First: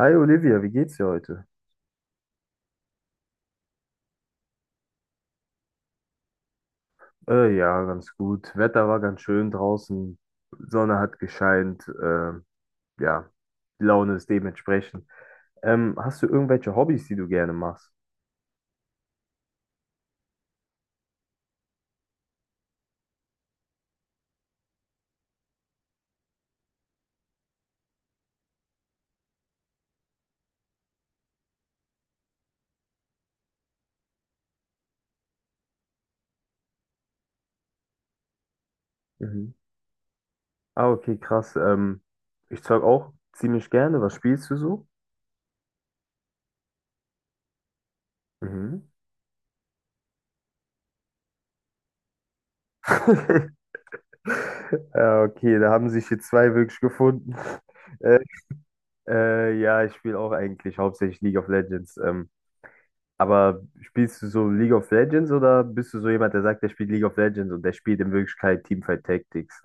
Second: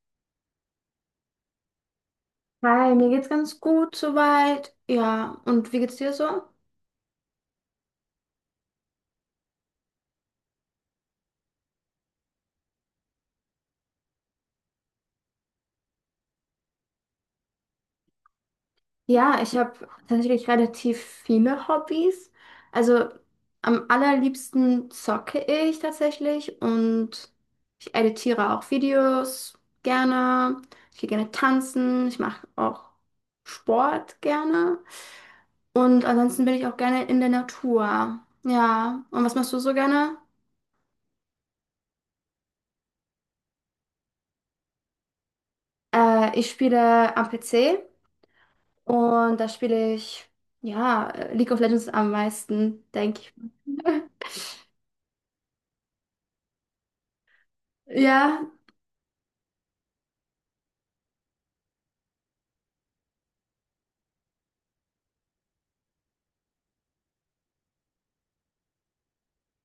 Hi Olivia, wie geht's dir heute? Hi, mir geht's ganz gut soweit. Ja, und wie geht's dir so? Ja, ganz gut. Wetter war ganz schön draußen, Sonne hat gescheint, ja, die Laune ist dementsprechend. Hast du irgendwelche Hobbys, die du gerne machst? Ja, ich habe tatsächlich relativ viele Hobbys. Also am allerliebsten zocke ich tatsächlich und ich editiere auch Videos gerne. Ich gehe gerne tanzen. Ich mache auch Sport gerne. Und ansonsten bin ich auch gerne in der Natur. Ja, und was Mhm. machst du so gerne? Ah, okay, krass. Ich zeug auch ziemlich gerne. Was spielst du so? Ich spiele am PC. Mhm. Und da spiele ich, ja, League of Legends am meisten, denke ich. Ja, okay, da haben sich hier zwei wirklich gefunden. Äh, Ja, ja, ich spiele auch eigentlich hauptsächlich League of Legends. Aber spielst du so League of Legends oder bist du so jemand, der sagt, der spielt League of Legends und der spielt in Wirklichkeit Teamfight Tactics?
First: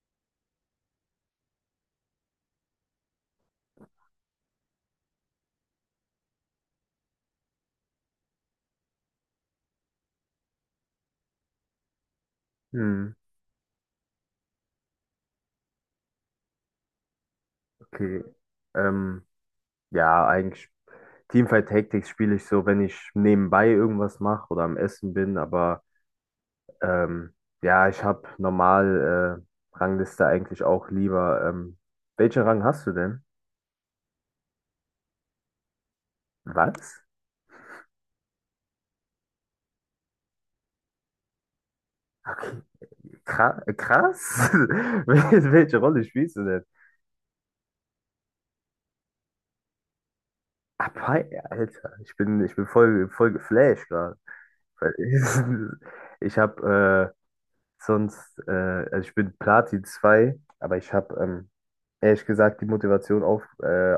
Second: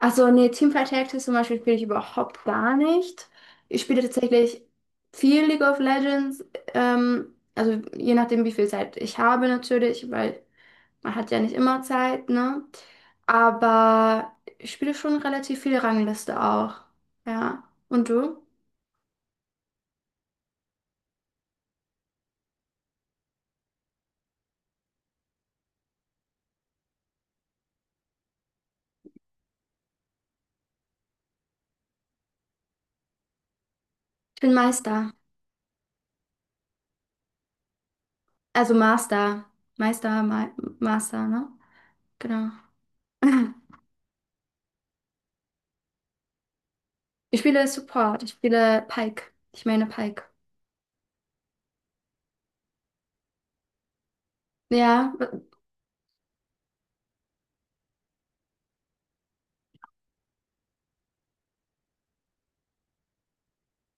also nee, Teamfight Tactics zum Beispiel spiele ich überhaupt gar nicht. Ich spiele tatsächlich viel League of Legends, also je nachdem, wie viel Zeit ich habe natürlich, weil man hat ja nicht immer Zeit, ne? Hm, Aber ich spiele schon relativ viel Rangliste auch. Ja. Und okay. du? Ähm, ja, eigentlich Teamfight Tactics spiele ich so, wenn ich nebenbei irgendwas mache oder am Essen bin, aber ähm, ja, ich habe normal Rangliste eigentlich auch lieber. Welchen Rang hast du denn? Ich bin Meister. Was? Also Master. Meister, Ma Master, ne? Genau. Krass. Welche Rolle spielst du denn? Ich spiele Support, ich spiele Pike. Ich meine Pike. Aber, Alter, ich bin voll, voll geflasht gerade. Weil Ja, w- ich, ich habe sonst, also ich bin Platin zwei, aber ich habe ehrlich gesagt die Motivation auf,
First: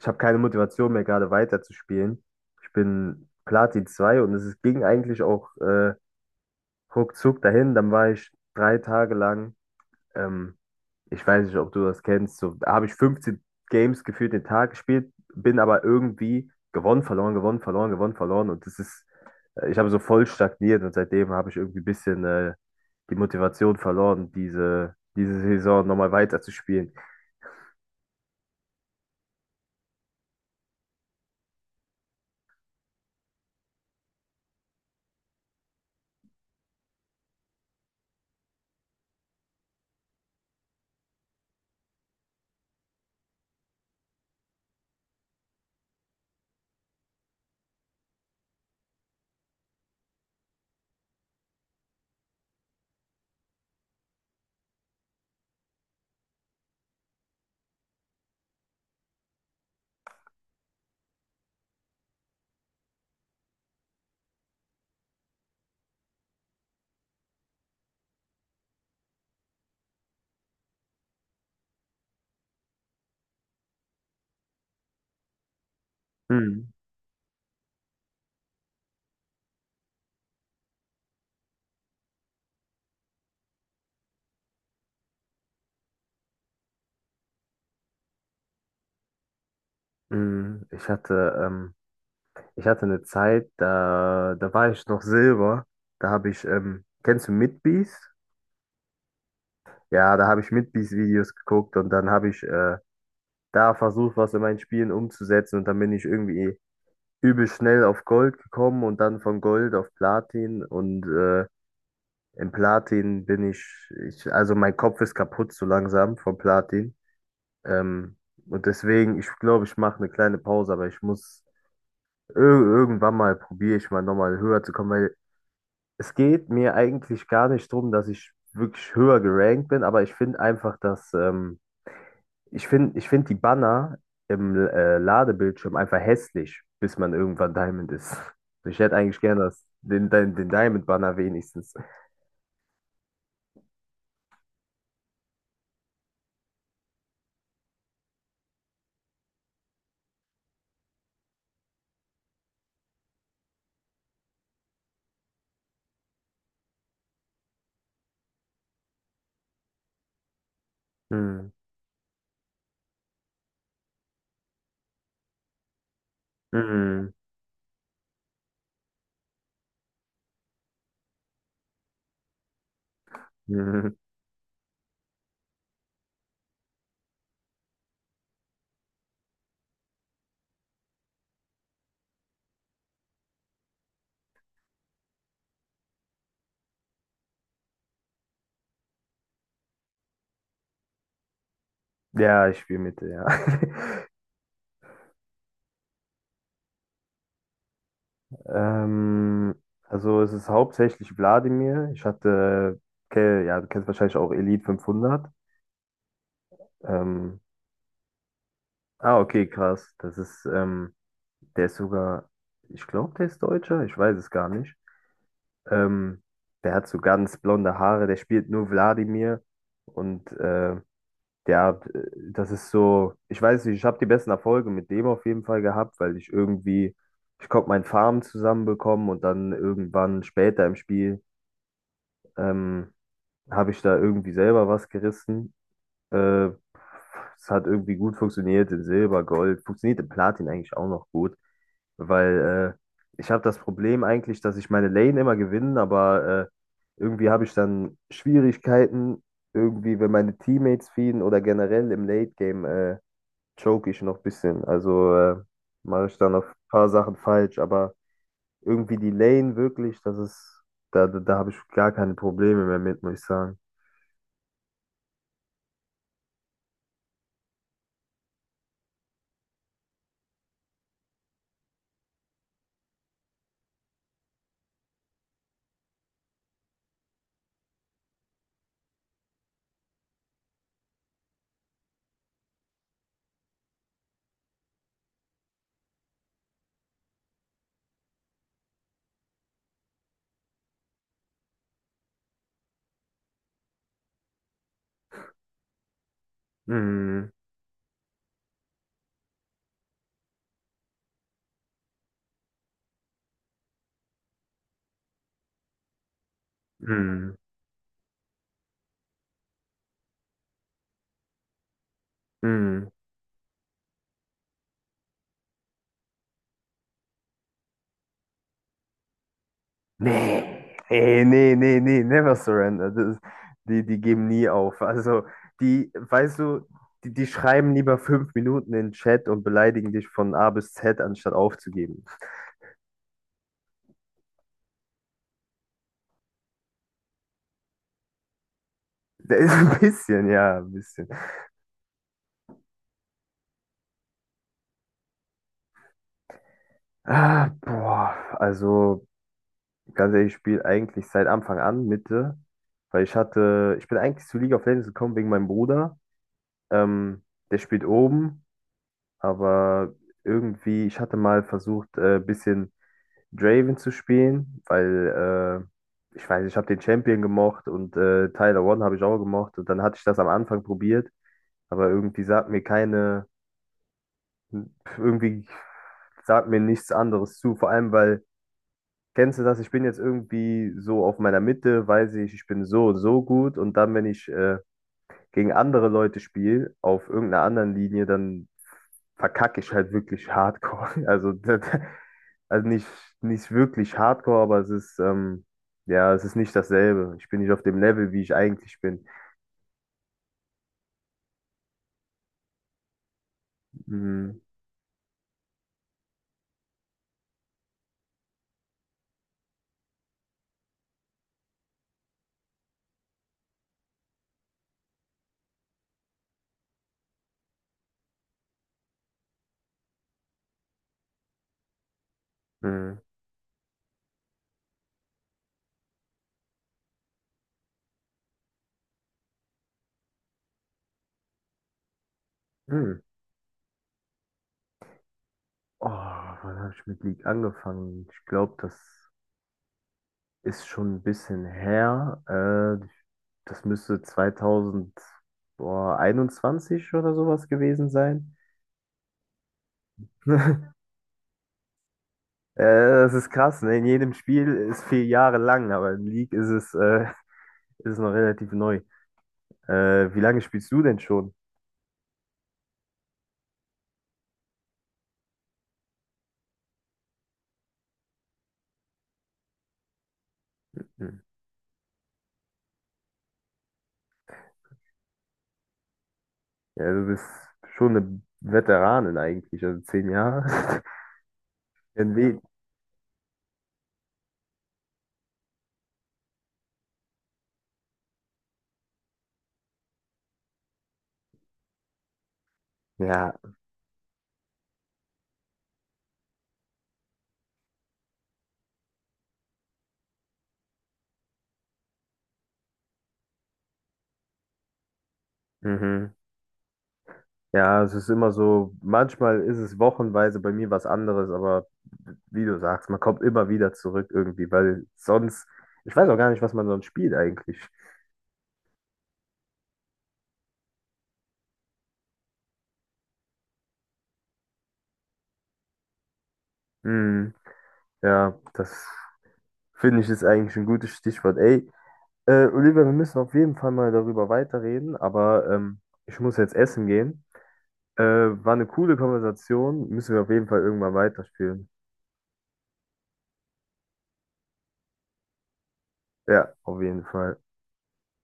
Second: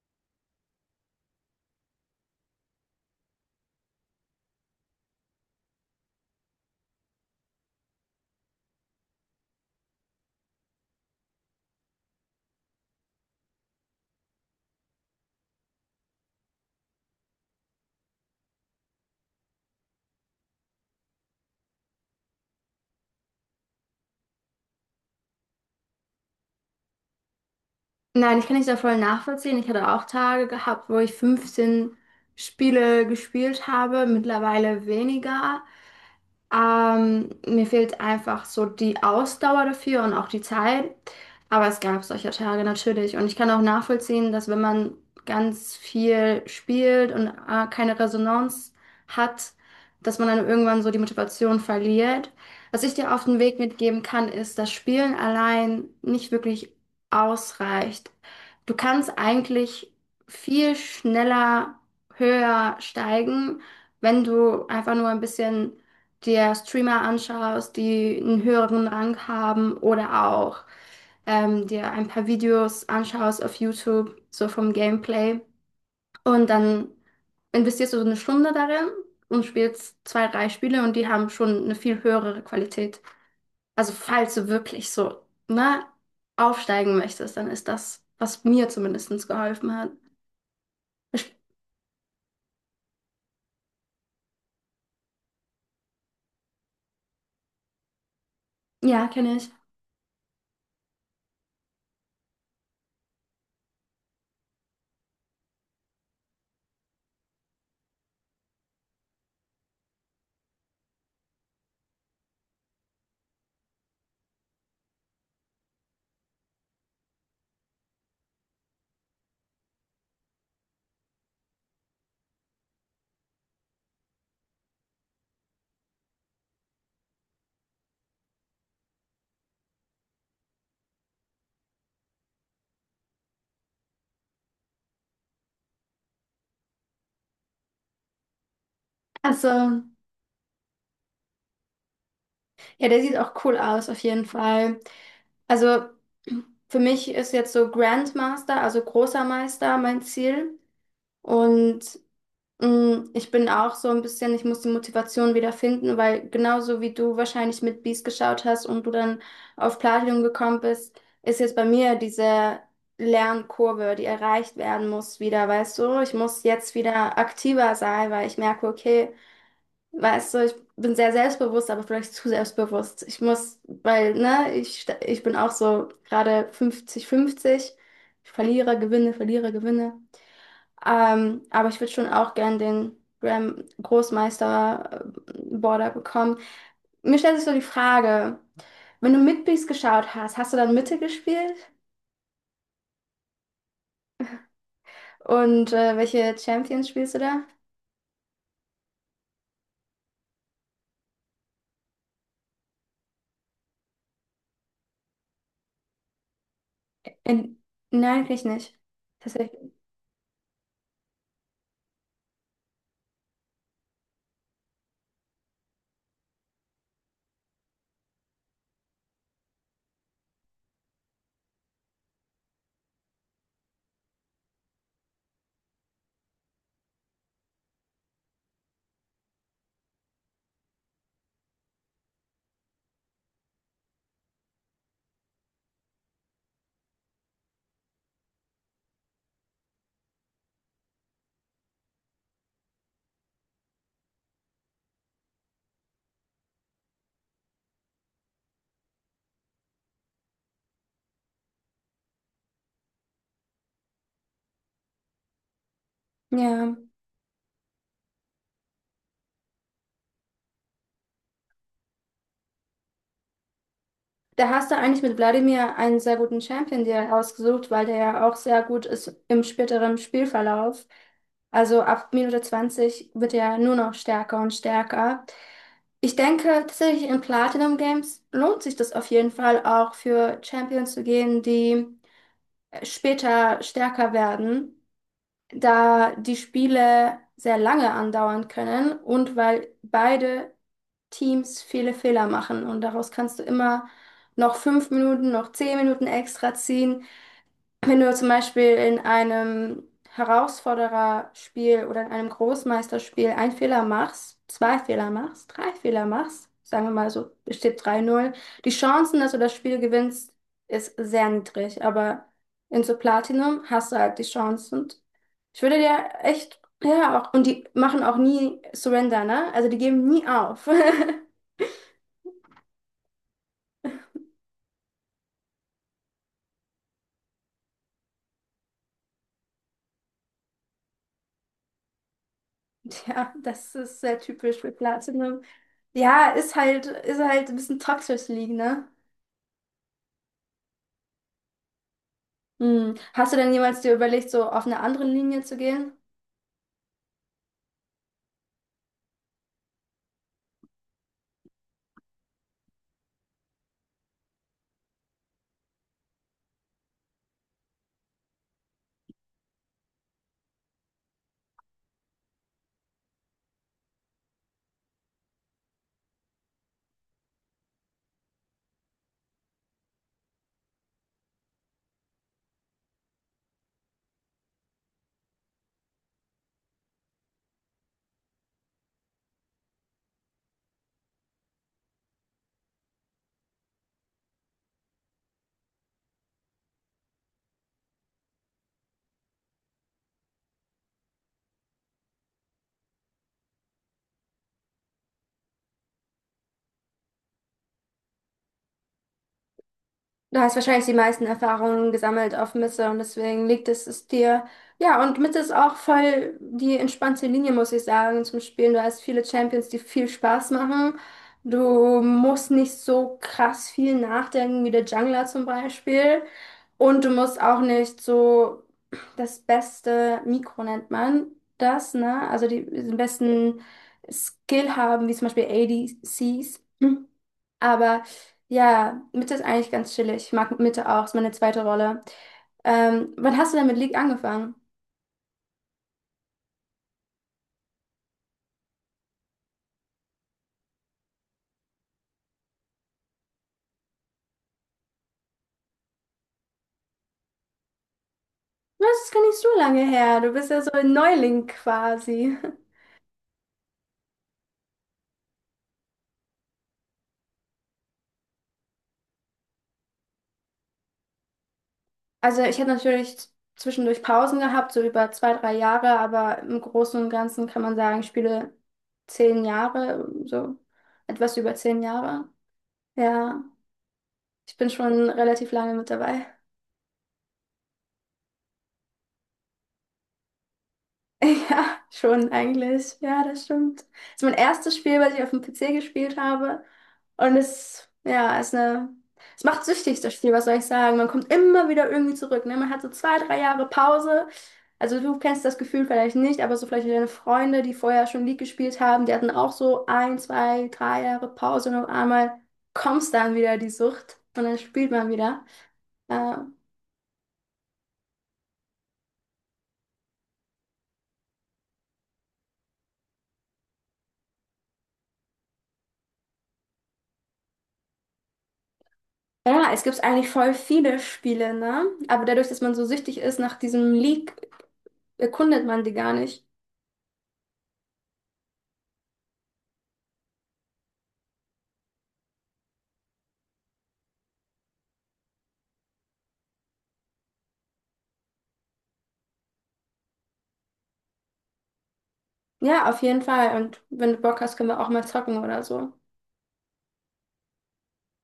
ich habe keine Motivation mehr gerade weiterzuspielen. Ich bin Platin 2 und es ist- ging eigentlich auch ruckzuck dahin. Dann war ich 3 Tage lang. Ähm, Ich weiß nicht, ob du das kennst. So, da habe ich 15 Games gefühlt den Tag gespielt, bin aber irgendwie gewonnen, verloren, gewonnen, verloren, gewonnen, verloren. Und das ist, ich habe so voll stagniert und seitdem habe ich irgendwie ein bisschen die Motivation verloren, diese Saison nochmal weiterzuspielen. nein, ich kann nicht da voll nachvollziehen. Ich hatte auch Tage gehabt, wo ich 15 Spiele gespielt habe, mittlerweile weniger. Mir fehlt einfach so die Ausdauer dafür und auch die Zeit. Aber es gab solche Tage natürlich. Und ich kann auch nachvollziehen, dass wenn man ganz viel spielt und keine Resonanz hat, dass man dann irgendwann so die Motivation verliert. Was ich dir auf den Weg mitgeben kann, ist, dass Spielen allein nicht wirklich ausreicht. Du kannst eigentlich viel schneller, höher steigen, wenn du einfach nur ein bisschen dir Streamer anschaust, die einen höheren Rang haben oder auch dir ein paar Videos anschaust auf YouTube, so vom Gameplay. Und Hm. dann investierst du so eine Stunde darin und spielst zwei, drei Spiele und die haben schon eine viel höhere Qualität. Also falls du wirklich so, ne, aufsteigen möchtest, dann ist das, was mir zumindest geholfen hat. Hm. Ich- Ich hatte eine Zeit, da war ich noch Silber. Da habe ich, kennst du Midbeast? Ja, kenne ich. Ja, da habe ich Midbeast-Videos geguckt und dann habe ich da versucht, was in meinen Spielen umzusetzen. Und dann bin ich irgendwie übel schnell auf Gold gekommen und dann von Gold auf Platin. Und im Platin bin ich, also mein Kopf ist kaputt so langsam vom Platin. Ähm, und deswegen, ich glaube, ich mache eine kleine Pause, aber ich muss ir irgendwann mal probiere ich mal nochmal höher zu kommen, weil es geht mir eigentlich gar nicht drum, dass ich wirklich höher gerankt bin, aber ich finde einfach, dass ich find die Banner im Ladebildschirm einfach hässlich, bis man irgendwann Diamond ist. Also ich hätte eigentlich gerne das, Also, den, den, den Diamond-Banner wenigstens. ja, der sieht auch cool aus, auf jeden Fall. Also für mich ist jetzt so Grandmaster, also großer Meister, mein Ziel. Und ich bin auch so ein bisschen, ich muss die Motivation wieder finden, weil genauso wie du wahrscheinlich mit Beast geschaut hast und du dann auf Platinum gekommen bist, ist Hm. jetzt bei mir diese Lernkurve, die erreicht werden muss, wieder, weißt du? Ich muss jetzt Mhm. wieder aktiver sein, weil ich merke, okay. Weißt du, ich bin sehr selbstbewusst, aber vielleicht zu selbstbewusst. Ich muss, Mhm. weil, ne, ich bin auch so gerade 50-50. Ich verliere, gewinne, verliere, gewinne. Aber ich würde schon auch gern den Grand Großmeister Border bekommen. Mir stellt sich so die Frage, wenn du Midbeast geschaut hast, hast du dann Mitte gespielt? Ja, ich spiele Mitte, ja. Und welche Champions spielst du da? Ähm, also es ist hauptsächlich Wladimir. Ich hatte, ja, du kennst wahrscheinlich auch Elite 500. Ähm, In, nein, kann ich nicht. ah, okay, Tatsächlich. krass. Das ist, der ist sogar, ich glaube, der ist Deutscher. Ich weiß es gar nicht. Ähm, Der hat so ganz blonde Haare, der spielt nur Wladimir und der, äh, das ist so, ich weiß nicht, ich habe die besten Erfolge mit dem auf jeden Fall gehabt, weil ich irgendwie, ich konnte mein Farm zusammenbekommen und dann irgendwann später im Spiel ähm, habe ich da irgendwie selber was gerissen, äh, es hat irgendwie gut funktioniert in Silber, Gold, funktioniert in Platin eigentlich auch noch gut, weil ich habe das Problem eigentlich, dass ich meine Lane immer gewinne, aber irgendwie habe ich dann Schwierigkeiten, irgendwie, wenn meine Teammates feeden oder generell im Late Game choke ich noch ein bisschen. Also mache ich dann noch ein Ja. paar Sachen falsch, aber irgendwie die Lane wirklich, das ist, da habe ich gar keine Probleme mehr mit, muss ich sagen. Da hast du eigentlich mit Wladimir einen sehr guten Champion dir rausgesucht, weil der ja auch sehr gut ist im späteren Spielverlauf. Also ab Minute 20 wird er nur noch stärker und stärker. Ich denke tatsächlich in Platinum Games lohnt sich das auf jeden Fall auch für Champions zu gehen, die später stärker werden, da die Spiele sehr lange andauern können und weil beide Teams viele Fehler machen und daraus kannst du immer noch 5 Minuten, noch 10 Minuten extra ziehen. Mm, Wenn du zum Beispiel in einem Herausfordererspiel oder in einem Großmeisterspiel einen Fehler machst, zwei Fehler machst, drei Fehler machst, sagen wir mal so, mm, es steht drei null, die Chancen, dass du das Spiel gewinnst, ist sehr niedrig, aber in mm. so Platinum hast du halt die Chance und ich würde dir echt, ja, auch, und die machen auch nie Surrender, ne? Also die geben nie Nee, auf. ey, nee, nee, nee, never surrender. Das ist, die geben nie auf. Also, die, weißt du, die schreiben lieber 5 Minuten in den Chat und beleidigen dich von A bis Z, anstatt aufzugeben. Ja, das ist sehr typisch für Platinum. Ja, ist halt ein bisschen toxisch League, ne? Der ist ein bisschen, ja, ein bisschen. Hm. Hast du denn jemals dir überlegt, so auf eine andere Linie zu gehen? Ah, boah, also, ganz ehrlich, ich spiele eigentlich seit Anfang an Mitte, weil ich bin eigentlich zu League of Legends gekommen wegen meinem Bruder. Ähm, Der spielt oben, aber irgendwie, ich hatte mal versucht, ein bisschen Draven zu spielen, weil ich weiß, ich habe den Champion gemocht und Tyler One habe ich auch gemocht und dann hatte ich das am Anfang probiert, aber irgendwie sagt mir nichts anderes zu, vor allem weil, kennst du das, ich bin jetzt irgendwie so auf meiner Mitte, weiß ich, ich bin so und so gut und dann, wenn ich gegen andere Leute spiele, auf irgendeiner anderen Linie, dann verkacke ich halt wirklich hardcore. Also, das, also nicht, nicht wirklich hardcore, aber es ist, ja, es ist nicht dasselbe. Ich bin nicht auf dem Level, wie ich eigentlich bin. Du hast wahrscheinlich die meisten Erfahrungen gesammelt auf Misse und deswegen es Mhm. dir. Ja, und Misse ist auch voll die entspannte Linie, muss ich sagen, zum Spielen. Du hast viele Champions, die viel Spaß machen. Du musst nicht so krass viel nachdenken wie der Jungler zum Beispiel. Und du musst auch nicht so das beste Mikro nennt man das, ne? Also die, den Mhm. besten Skill haben, wie zum Beispiel ADCs. Aber ja, Mitte ist eigentlich ganz chillig. Ich mag Mitte auch, ist meine zweite Rolle. Mhm. Wann hast du denn mit League angefangen? Oh, wann habe ich mit League angefangen? Ich glaube, das ist schon ein bisschen her. Äh, Das müsste 2021 oder sowas gewesen sein. Das ist gar nicht so lange her. Du bist ja so ein Neuling quasi. Das ist krass, ne? In jedem Spiel ist 4 Jahre lang, aber in League ist es, ist es noch relativ neu. Wie lange spielst du denn schon? Also ich habe natürlich zwischendurch Pausen gehabt, so über zwei, drei Jahre, aber im Großen und Ganzen kann man sagen, ich spiele 10 Jahre, so Hm. etwas über 10 Jahre. Ja, ich bin schon relativ lange mit dabei. Ja, du bist schon eine Veteranin eigentlich, also 10 Jahre. Ja, schon Irgendwie. eigentlich. Ja, das stimmt. Das ist mein erstes Spiel, was ich auf dem PC gespielt habe. Und ja, ist es macht süchtig, das Spiel, was soll ich sagen? Man kommt immer wieder irgendwie zurück, ne? Man hat so zwei, Ja. drei Jahre Pause. Also du kennst das Gefühl vielleicht nicht, aber so vielleicht deine Freunde, die vorher schon League gespielt haben, die hatten auch so ein, zwei, drei Jahre Pause und auf einmal kommst dann wieder die Sucht und dann spielt man wieder. Mhm. Äh, Ja, es ist immer so, manchmal ist es wochenweise bei mir was anderes, aber wie du sagst, man kommt immer wieder zurück irgendwie, weil sonst, ich weiß auch gar nicht, was man sonst spielt eigentlich. Ja, es gibt eigentlich voll viele Spiele, ne? Aber dadurch, dass man so süchtig ist nach diesem League, erkundet man die gar nicht. Hm. Ja, das finde ich ist eigentlich ein gutes Stichwort. Ey, Olivia, wir müssen auf jeden Fall mal darüber weiterreden, aber ich muss jetzt essen gehen. War eine coole Konversation, müssen wir auf jeden Fall irgendwann weiterspielen. Ja, auf jeden Fall. Und wenn du Bock hast, können wir auch mal zocken oder so. Ja, auf jeden Fall.